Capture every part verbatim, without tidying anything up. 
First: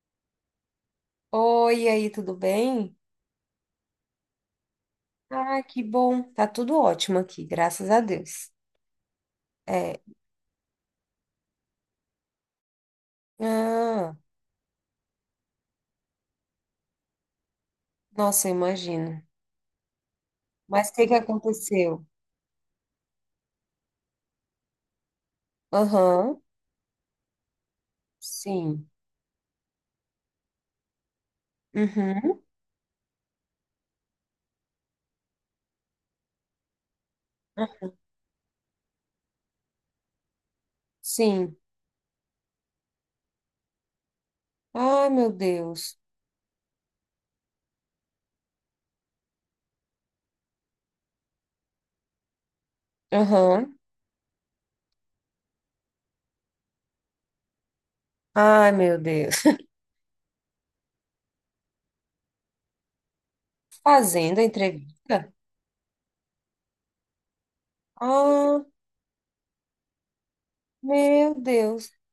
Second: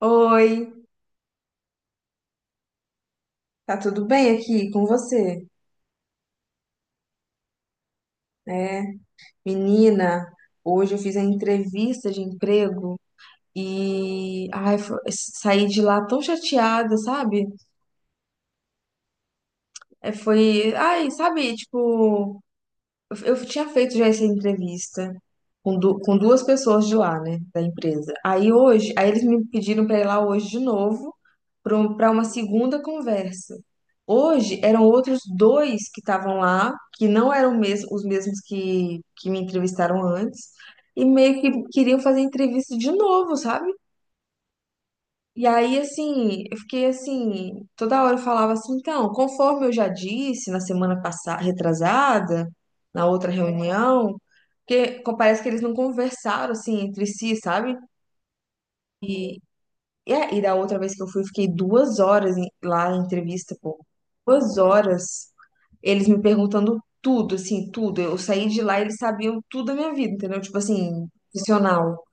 Oi, Oi, e aí, tudo bem? tá tudo bem aqui com você? Ah, que bom. Tá tudo ótimo aqui, graças a Deus. É, É. menina, hoje eu fiz a entrevista de emprego Ah, e ai, fo- saí de lá tão chateada, sabe? nossa, eu imagino. É, foi, Mas o que ai, que sabe, aconteceu? tipo, Eu eu tinha feito já essa entrevista com, du- com Aham, duas pessoas de lá, né, da empresa. Aí sim. hoje, aí eles me pediram para ir lá hoje de novo para uma Uhum, segunda conversa. Hoje eram outros dois que estavam lá, que não eram mes- os mesmos que, que me entrevistaram antes, e meio que sim. queriam fazer entrevista de novo, sabe? Ai, meu E aí, Deus. assim, eu fiquei assim, toda hora eu falava assim, então, conforme eu já disse na semana passada, retrasada, na outra Aham. reunião, porque co- parece que eles não conversaram assim entre si, sabe? Ai, meu Deus. E, a- e da outra vez que eu fui, eu fiquei duas horas em- lá na entrevista, pô. Fazendo a Duas entrevista? horas, eles me perguntando tudo, assim, tudo. Eu saí de Ah, lá e eles sabiam tudo da minha vida, entendeu? Tipo assim, meu Deus. profissional.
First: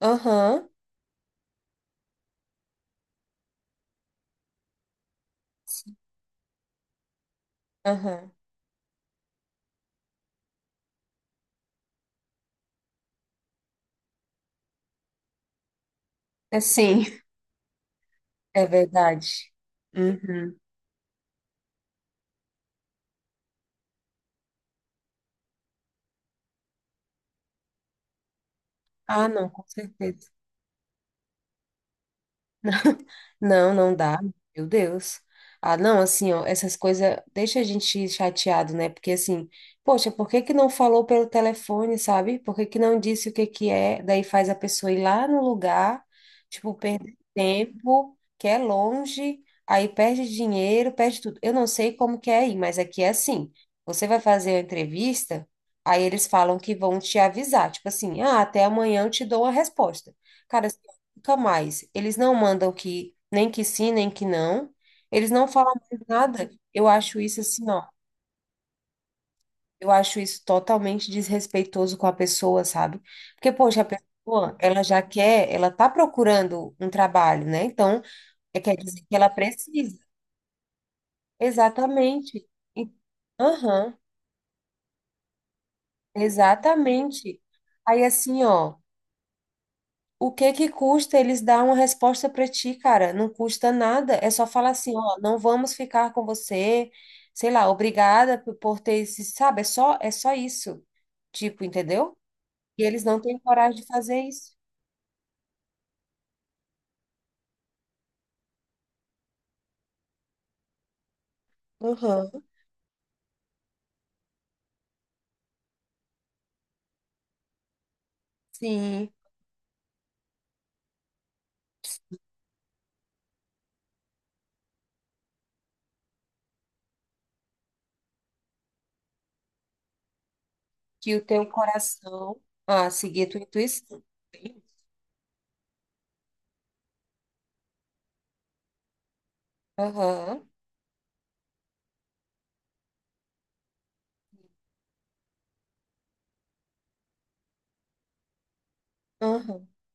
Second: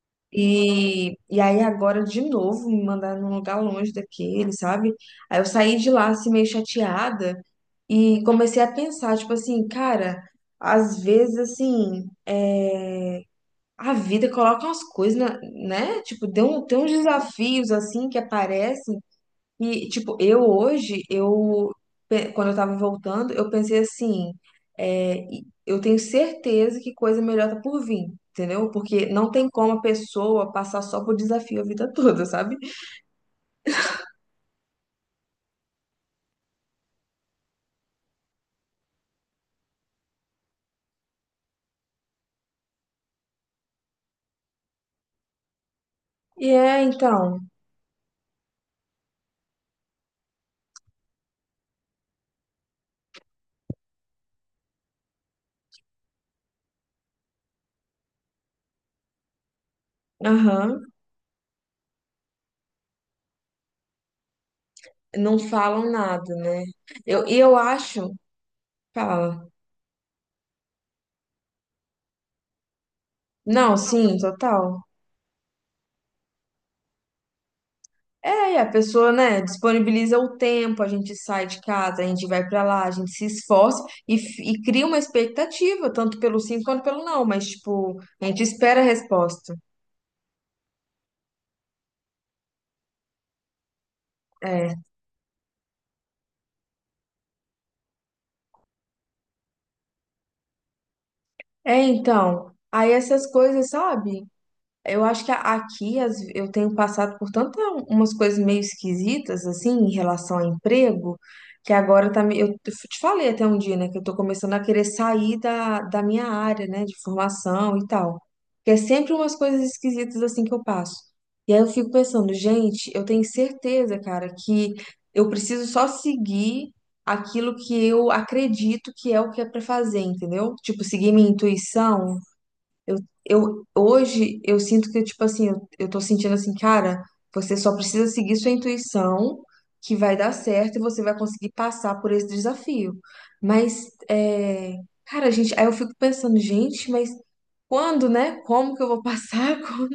Aham, E, e aí agora de novo me mandaram num lugar longe daquele, sabe? Aí eu saí de lá assim meio chateada e aham. comecei a pensar, tipo assim, cara, às vezes assim, é, a vida coloca umas coisas, na- né? Tipo, tem, É um, tem uns sim, desafios assim que é aparecem verdade. e, tipo, eu Uhum. hoje, eu, pe- quando eu tava voltando, eu pensei assim, é, e- eu tenho certeza que coisa melhor tá por vir, entendeu? Porque Ah, não tem não, com como a certeza. pessoa passar só por desafio a vida toda, sabe? Não, não dá. Meu Deus. Ah, não, assim, ó, essas coisas deixa a gente chateado, né? Porque assim, poxa, por que que não falou pelo telefone, sabe? Por que que não disse o que que é? Daí faz a pessoa ir lá no lugar, E tipo, é, perder então, tempo, que é longe, aí perde dinheiro, perde tudo. Eu não sei como que é aí, mas aqui é assim. Você vai fazer a entrevista, aí eles falam que vão te avisar, tipo assim, ah, até amanhã eu te dou a resposta. Cara, aham, mais. Eles não mandam que nem que sim, nem que não. Eles não não falam falam mais nada, nada. né? Eu acho Eu, e isso eu assim, ó. acho, fala. Eu acho isso totalmente desrespeitoso com a pessoa, sabe? Porque, Não, poxa, a sim, pessoa, total. ela já quer, ela tá procurando um trabalho, né? Então, É, e é, a quer dizer pessoa, que ela né, precisa. disponibiliza o tempo, a gente sai de casa, a gente vai Exatamente. pra lá, E- a gente se esforça Aham, e, f- e cria uma expectativa, tanto pelo sim quanto pelo não, exatamente. mas, tipo, Aí, a gente assim, ó. espera a resposta. O que que custa eles dar uma resposta para ti, cara? Não custa nada. É só falar É, assim, ó, não vamos ficar com você. Sei lá, obrigada por por ter esse, sabe? É só, é só isso. Tipo, é entendeu? então, E aí eles não essas têm coisas, coragem de fazer sabe? isso. Eu acho que a- aqui as- eu tenho passado por tantas umas coisas meio esquisitas, assim, em relação a emprego, que agora tá, me- Aham. eu te falei até um dia, né, que eu tô começando a querer sair da, da minha área, né, de formação e tal. Que é Sim, sempre umas coisas esquisitas, assim, que eu passo. E aí eu fico pensando, gente, eu tenho certeza, cara, que eu preciso só seguir aquilo que eu acredito que é o que é pra fazer, entendeu? Tipo, seguir que o minha teu intuição, coração, ah, eu, seguir a tua eu, intuição. hoje eu sinto que, tipo assim, eu, eu tô sentindo assim, cara, você só precisa seguir sua intuição, que vai dar Aham. certo e você vai conseguir passar por esse desafio. Mas, é, cara, gente, aí eu fico pensando, gente, mas quando, né? Como que eu vou passar? Aham. Quando?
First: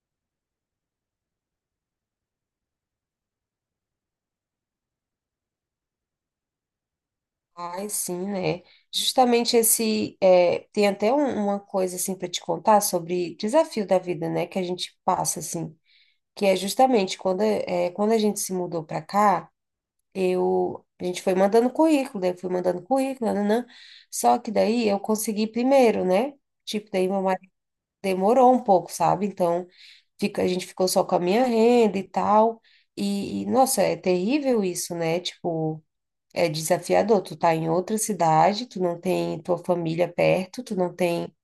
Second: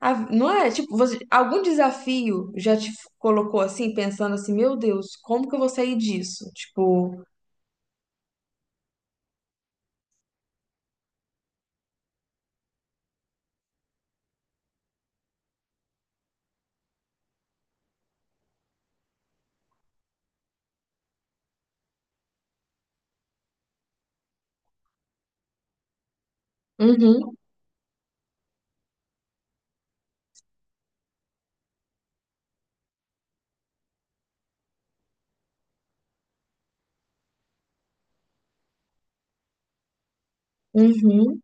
A- não é? Tipo, você, algum desafio já te colocou assim, pensando assim, meu Deus, como que eu vou sair disso? Tipo, Ai, sim, né? Justamente esse. É, tem até um- uma coisa, assim, para te contar sobre desafio da vida, né? Que a gente passa, assim. Que é justamente quando, é, quando a gente se mudou para cá, eu, a gente foi mandando currículo, daí eu fui mandando currículo, nananã. Só que daí eu consegui primeiro, né? Tipo, daí meu uhum, marido demorou um pouco, sabe? Então, fica, a gente ficou só com a minha renda e tal. E, e, nossa, é terrível isso, né? Tipo, é desafiador. Tu tá em outra cidade, tu não tem tua família perto, tu não tem uhum,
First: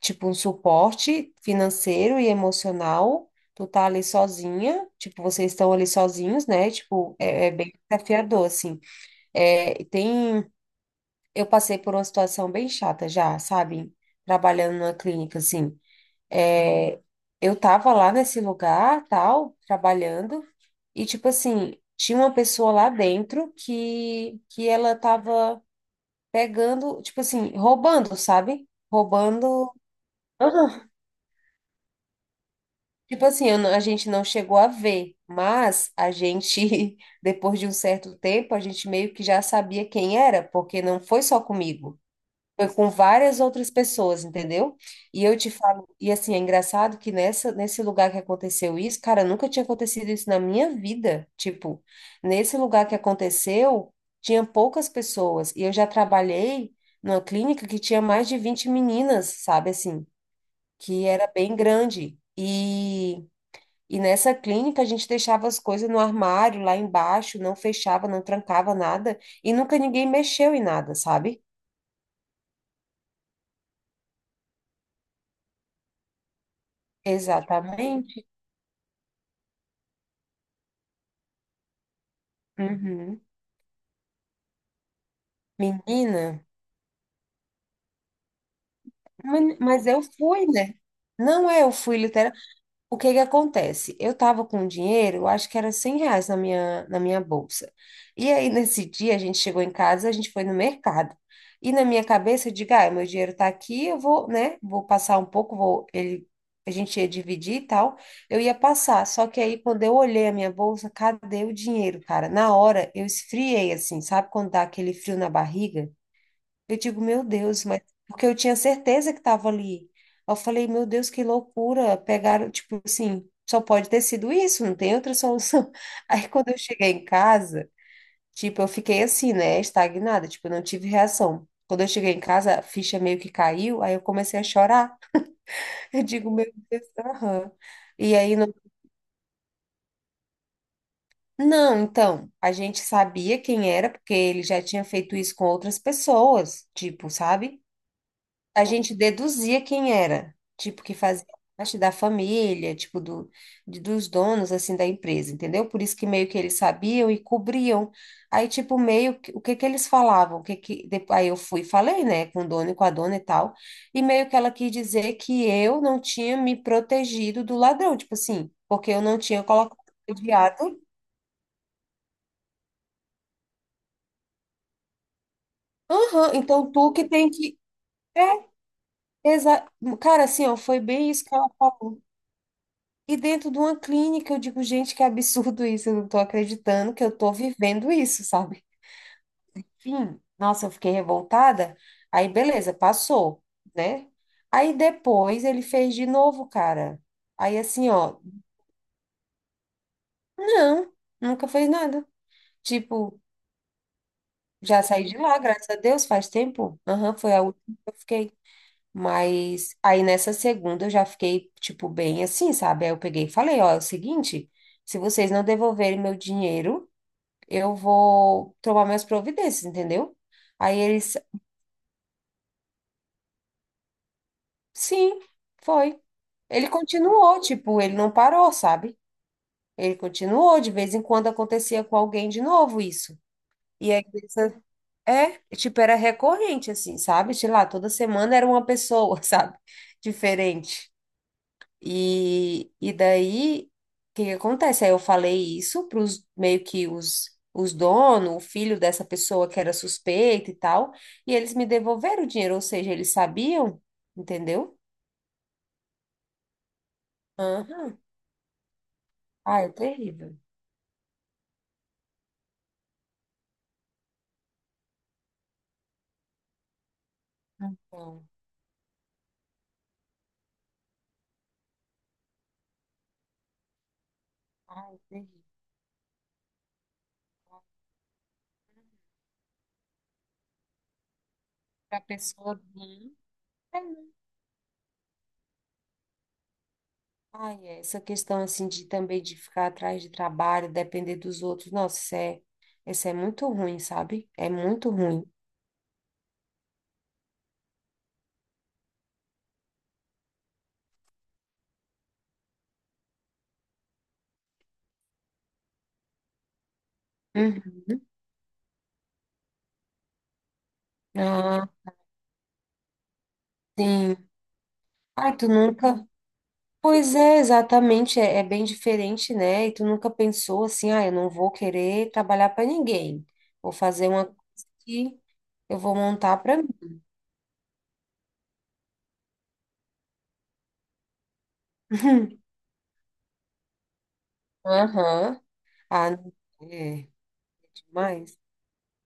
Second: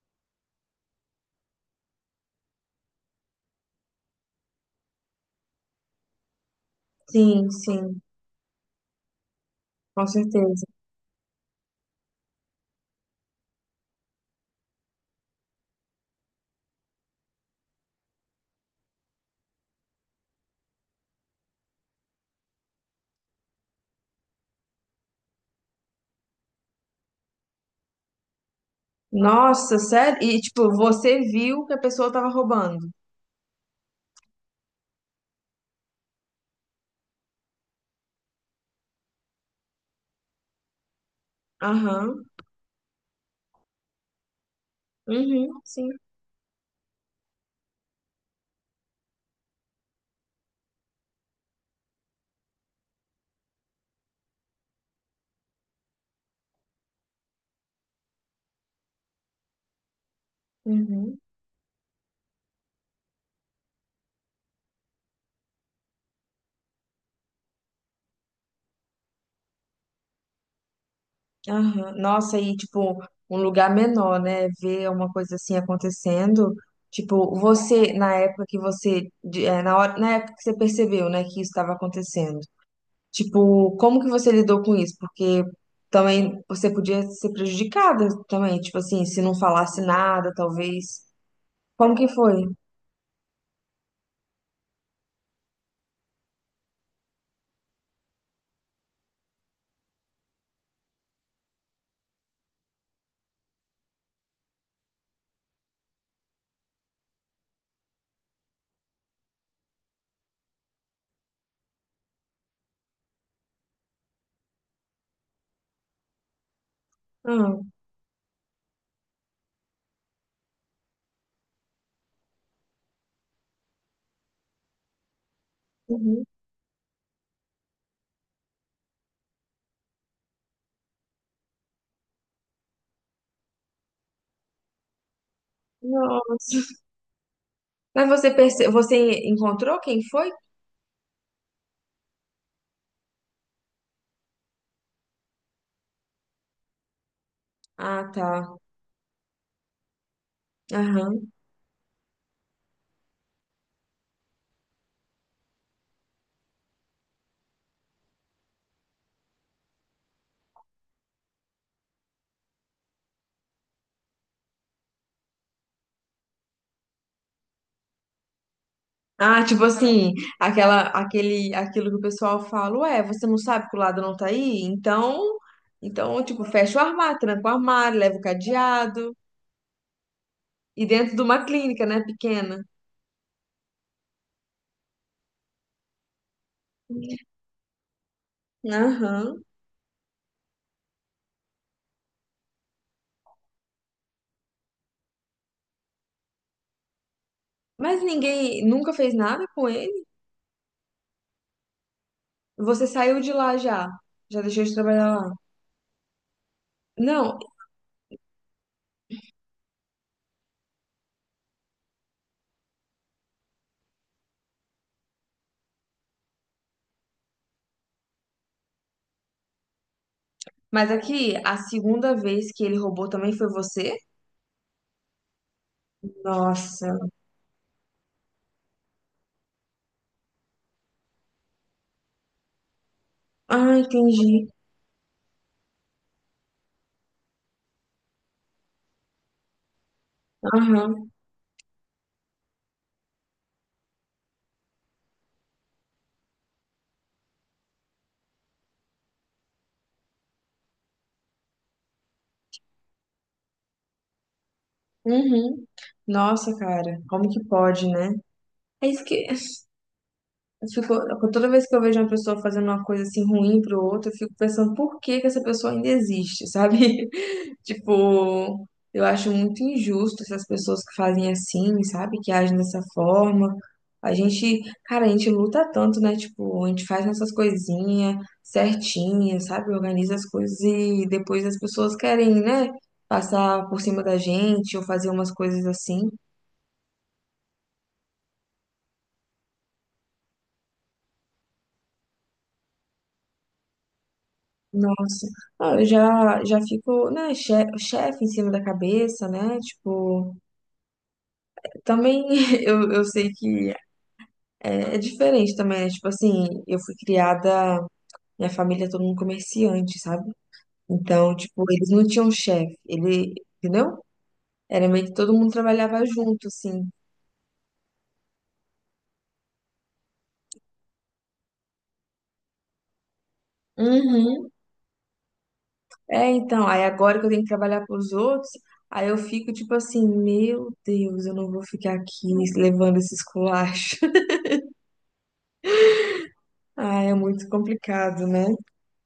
tipo, um suporte financeiro e emocional. Tu tá ali sozinha, tipo, vocês estão ali sozinhos, né? Tipo, é, sim, é bem sim, desafiador, assim. É, com tem, certeza. eu passei por uma situação bem chata já, sabe? Trabalhando numa clínica, assim. É, eu tava lá nesse lugar, tal, trabalhando, e, tipo assim, tinha uma pessoa lá dentro que, que ela tava pegando, tipo assim, roubando, sabe? Roubando. Nossa, sério? E, tipo, você viu que a pessoa tava roubando? Tipo assim, eu não- a gente não chegou a ver, mas a gente, depois de um certo tempo, a gente meio que já sabia quem era, porque não foi só comigo, Aham. foi com várias outras pessoas, entendeu? E eu te Uhum, falo, sim. e assim, é engraçado que nessa, nesse lugar que aconteceu isso, cara, nunca tinha acontecido isso na minha vida. Tipo, nesse lugar que aconteceu, tinha poucas pessoas, e eu já trabalhei numa clínica que tinha mais de vinte meninas, sabe assim, que Uhum, era bem grande. E e nessa clínica a gente deixava as coisas no armário, lá embaixo, não fechava, não trancava nada, e nunca ninguém mexeu em nada, sabe? aham. Nossa, e, tipo, um lugar menor, né? Ver uma coisa assim acontecendo. Tipo, você, na Exatamente. época que você, de- é, na hora, na época que você percebeu, né, que isso estava acontecendo. Uhum. Tipo, como que você lidou com isso? Porque Menina, também você podia ser prejudicada também, tipo assim, se não mas falasse mas eu nada, fui, né? talvez. Não é, eu Como fui. que foi? O que que acontece? Eu tava com um dinheiro, eu acho que era cem reais na minha, na minha bolsa. E aí, nesse dia, a gente chegou em casa, a gente foi no mercado. E na minha cabeça, eu digo, ah, meu dinheiro tá aqui, eu vou, né, vou passar um pouco, vou, ele, a gente ia dividir e tal, eu ia passar. Só que aí, quando eu olhei a minha bolsa, cadê o dinheiro, cara? Na hora, eu esfriei, assim, sabe quando dá aquele frio na barriga? Eu digo, meu Ah, Deus, mas porque eu tinha certeza que estava ali. Eu falei, meu Deus, que loucura. Pegaram, tipo assim, só pode ter sido isso, não tem outra solução. uhum. Aí quando eu cheguei em casa, tipo, eu fiquei assim, né, estagnada, tipo, eu não tive reação. Quando eu cheguei em casa, a ficha meio que caiu, aí eu comecei a chorar. Eu digo, meu Nossa. Deus, aham. Mas E você aí, não, perce... você encontrou quem foi? não, então, a gente sabia quem era, porque ele já tinha feito isso com outras pessoas, tipo, sabe? Ah, tá. A gente deduzia quem era, tipo, que fazia Aham. parte da família, tipo, do, de- dos donos, assim, da empresa, entendeu? Por isso que meio que eles sabiam e cobriam. Aí, tipo, meio que, o que que eles falavam, o que que, depois, aí eu fui e falei, né, com o dono e com a dona e tal, e meio que ela quis dizer que eu não tinha me protegido do ladrão, tipo assim, porque eu não tinha Ah, tipo colocado assim, o diário. aquela, aquele, aquilo que o pessoal fala, ué, você não sabe que o lado não tá aí? Então, então, Aham, tipo, então fecha o tu que armário, tem tranca o que... armário, leva o É, cadeado. exa... Cara, assim, ó, foi E bem dentro de isso que uma ela clínica, falou. né, pequena. E dentro de uma clínica, eu digo, gente, que absurdo isso, eu não tô acreditando que eu tô vivendo isso, sabe? Aham. Enfim, nossa, eu fiquei revoltada. Aí, beleza, passou, né? Aí depois ele fez de novo, cara. Aí assim, Mas ó, ninguém nunca fez nada com ele? não, nunca fez nada. Você saiu Tipo, de lá já? Já deixou de já saí trabalhar de lá? lá, graças a Deus, faz tempo. Aham, foi Não, a última que eu fiquei. Mas aí nessa segunda eu já fiquei, tipo, bem assim, sabe? Aí eu peguei e falei, ó, é o seguinte, se vocês não devolverem meu dinheiro, eu vou tomar minhas providências, entendeu? Aí mas eles, aqui, a segunda vez que ele roubou também foi você? sim, foi. Ele Nossa. continuou, tipo, ele não parou, sabe? Ele continuou, de vez em quando acontecia com alguém de novo isso. Ah, E a entendi. igreja, é, é, tipo, era recorrente, assim, sabe? Sei lá, toda semana era uma pessoa, sabe? Diferente. Aham. E, e daí, o que que acontece? Aí eu falei isso para os meio que os, os donos, o filho dessa pessoa que era suspeita e tal, e eles me devolveram o dinheiro, ou seja, eles sabiam, entendeu? Uhum. Nossa, cara, como que pode, Aham. né? É isso que Ai, é terrível. eu fico, toda vez que eu vejo uma pessoa fazendo uma coisa assim ruim pro outro, eu fico pensando por que que essa pessoa ainda existe, sabe? Então, Tipo, eu acho muito injusto essas pessoas que fazem assim, sabe? Que agem dessa forma. A gente, ai, é cara, a gente terrível. luta tanto, né? Tipo, a gente faz nossas coisinhas certinhas, sabe? Organiza as coisas e depois as pessoas Para a querem, pessoa né? vir. Passar É, por né? cima da gente ou fazer umas coisas assim. Ai, é, essa questão assim de também de ficar atrás de trabalho, depender dos outros, nossa, isso é, isso é muito ruim, sabe? É muito ruim. Nossa, ah, eu já, já fico, né, che- chefe em cima da cabeça, né? Tipo, também eu, eu sei que é, é diferente também, né? Tipo assim, eu fui criada, Uhum. minha família é todo mundo comerciante, sabe? Então, tipo, Ah, eles não tinham chefe, ele, entendeu? sim. Era meio que todo Ai, tu mundo trabalhava nunca. junto, assim. Pois é, exatamente, é, é bem diferente, né? E tu nunca pensou assim, ah, eu não vou querer trabalhar para ninguém. Vou fazer uma coisa Uhum. que eu vou É, montar para então, mim. aí agora que eu tenho que trabalhar pros outros, aí eu fico tipo assim, meu Deus, eu não vou ficar aqui levando esses culachos. Aham. Ah, não, é, Ah, é é muito complicado, demais. né?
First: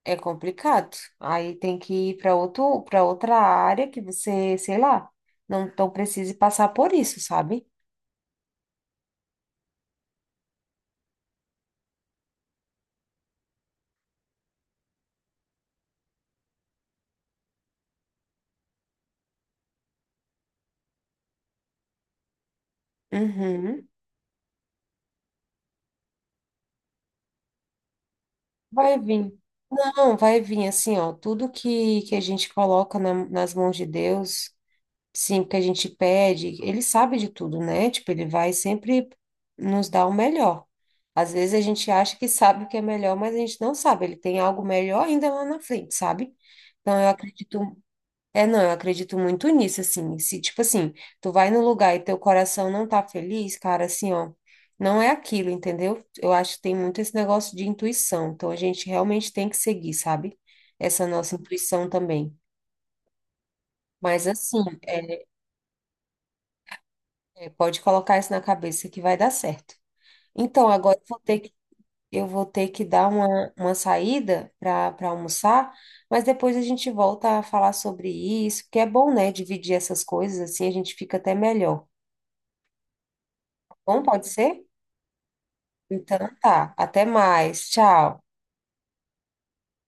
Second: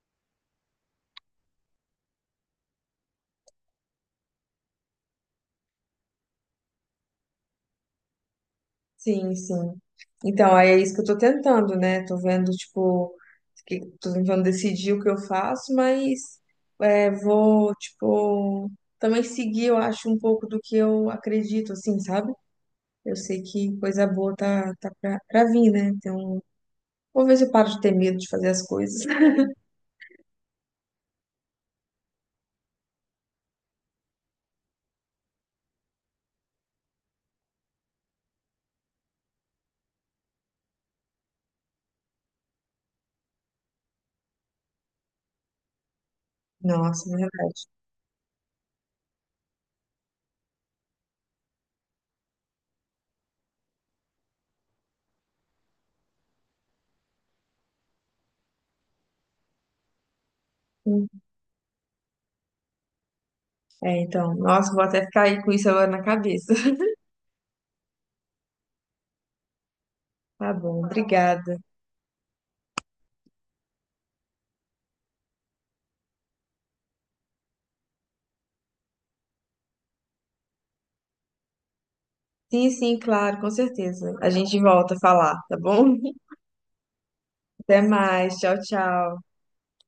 É complicado. Aí tem que ir para outro, para outra área que você, sei lá, não, não precise passar por isso, sabe? Sim, sim. Então, aí é isso que eu tô tentando, né? Tô vendo, tipo, que, tô tentando decidir o que eu faço, mas é, vou, tipo, também seguir, eu acho, um pouco do que eu acredito, assim, sabe? Eu sei que Uhum. coisa boa tá, tá pra, pra vir, né? Então, vou ver se eu paro de ter medo de fazer as Vai coisas. vir. Não, vai vir assim, ó, tudo que, que, a gente coloca na- nas mãos de Deus. Sim, porque a gente pede, ele sabe de tudo, né? Tipo, ele vai sempre nos dar o melhor. Às vezes a gente acha que sabe o que é melhor, mas a gente não sabe. Ele tem algo melhor ainda lá na frente, sabe? Então Nossa, eu é acredito. verdade. É, não, eu acredito muito nisso, assim. Se, tipo assim, tu vai no lugar e teu coração não tá feliz, cara, assim, ó, não é aquilo, entendeu? Eu acho que tem muito esse negócio de intuição. Então a gente realmente tem que seguir, sabe? Essa nossa intuição também. É, Mas então, assim. nossa, vou até ficar aí com isso agora na cabeça. É, pode colocar isso na cabeça que vai dar certo. Tá Então, bom, agora eu vou ter que, obrigada. eu vou ter que dar uma, uma saída para para almoçar, mas depois a gente volta a falar sobre isso, porque é bom, né? Dividir essas coisas assim, a gente fica até melhor. Tá Sim, sim, claro, com bom, certeza. A pode gente ser? volta a falar, tá bom? Então tá. Até mais. Até Tchau. mais. Tchau, tchau.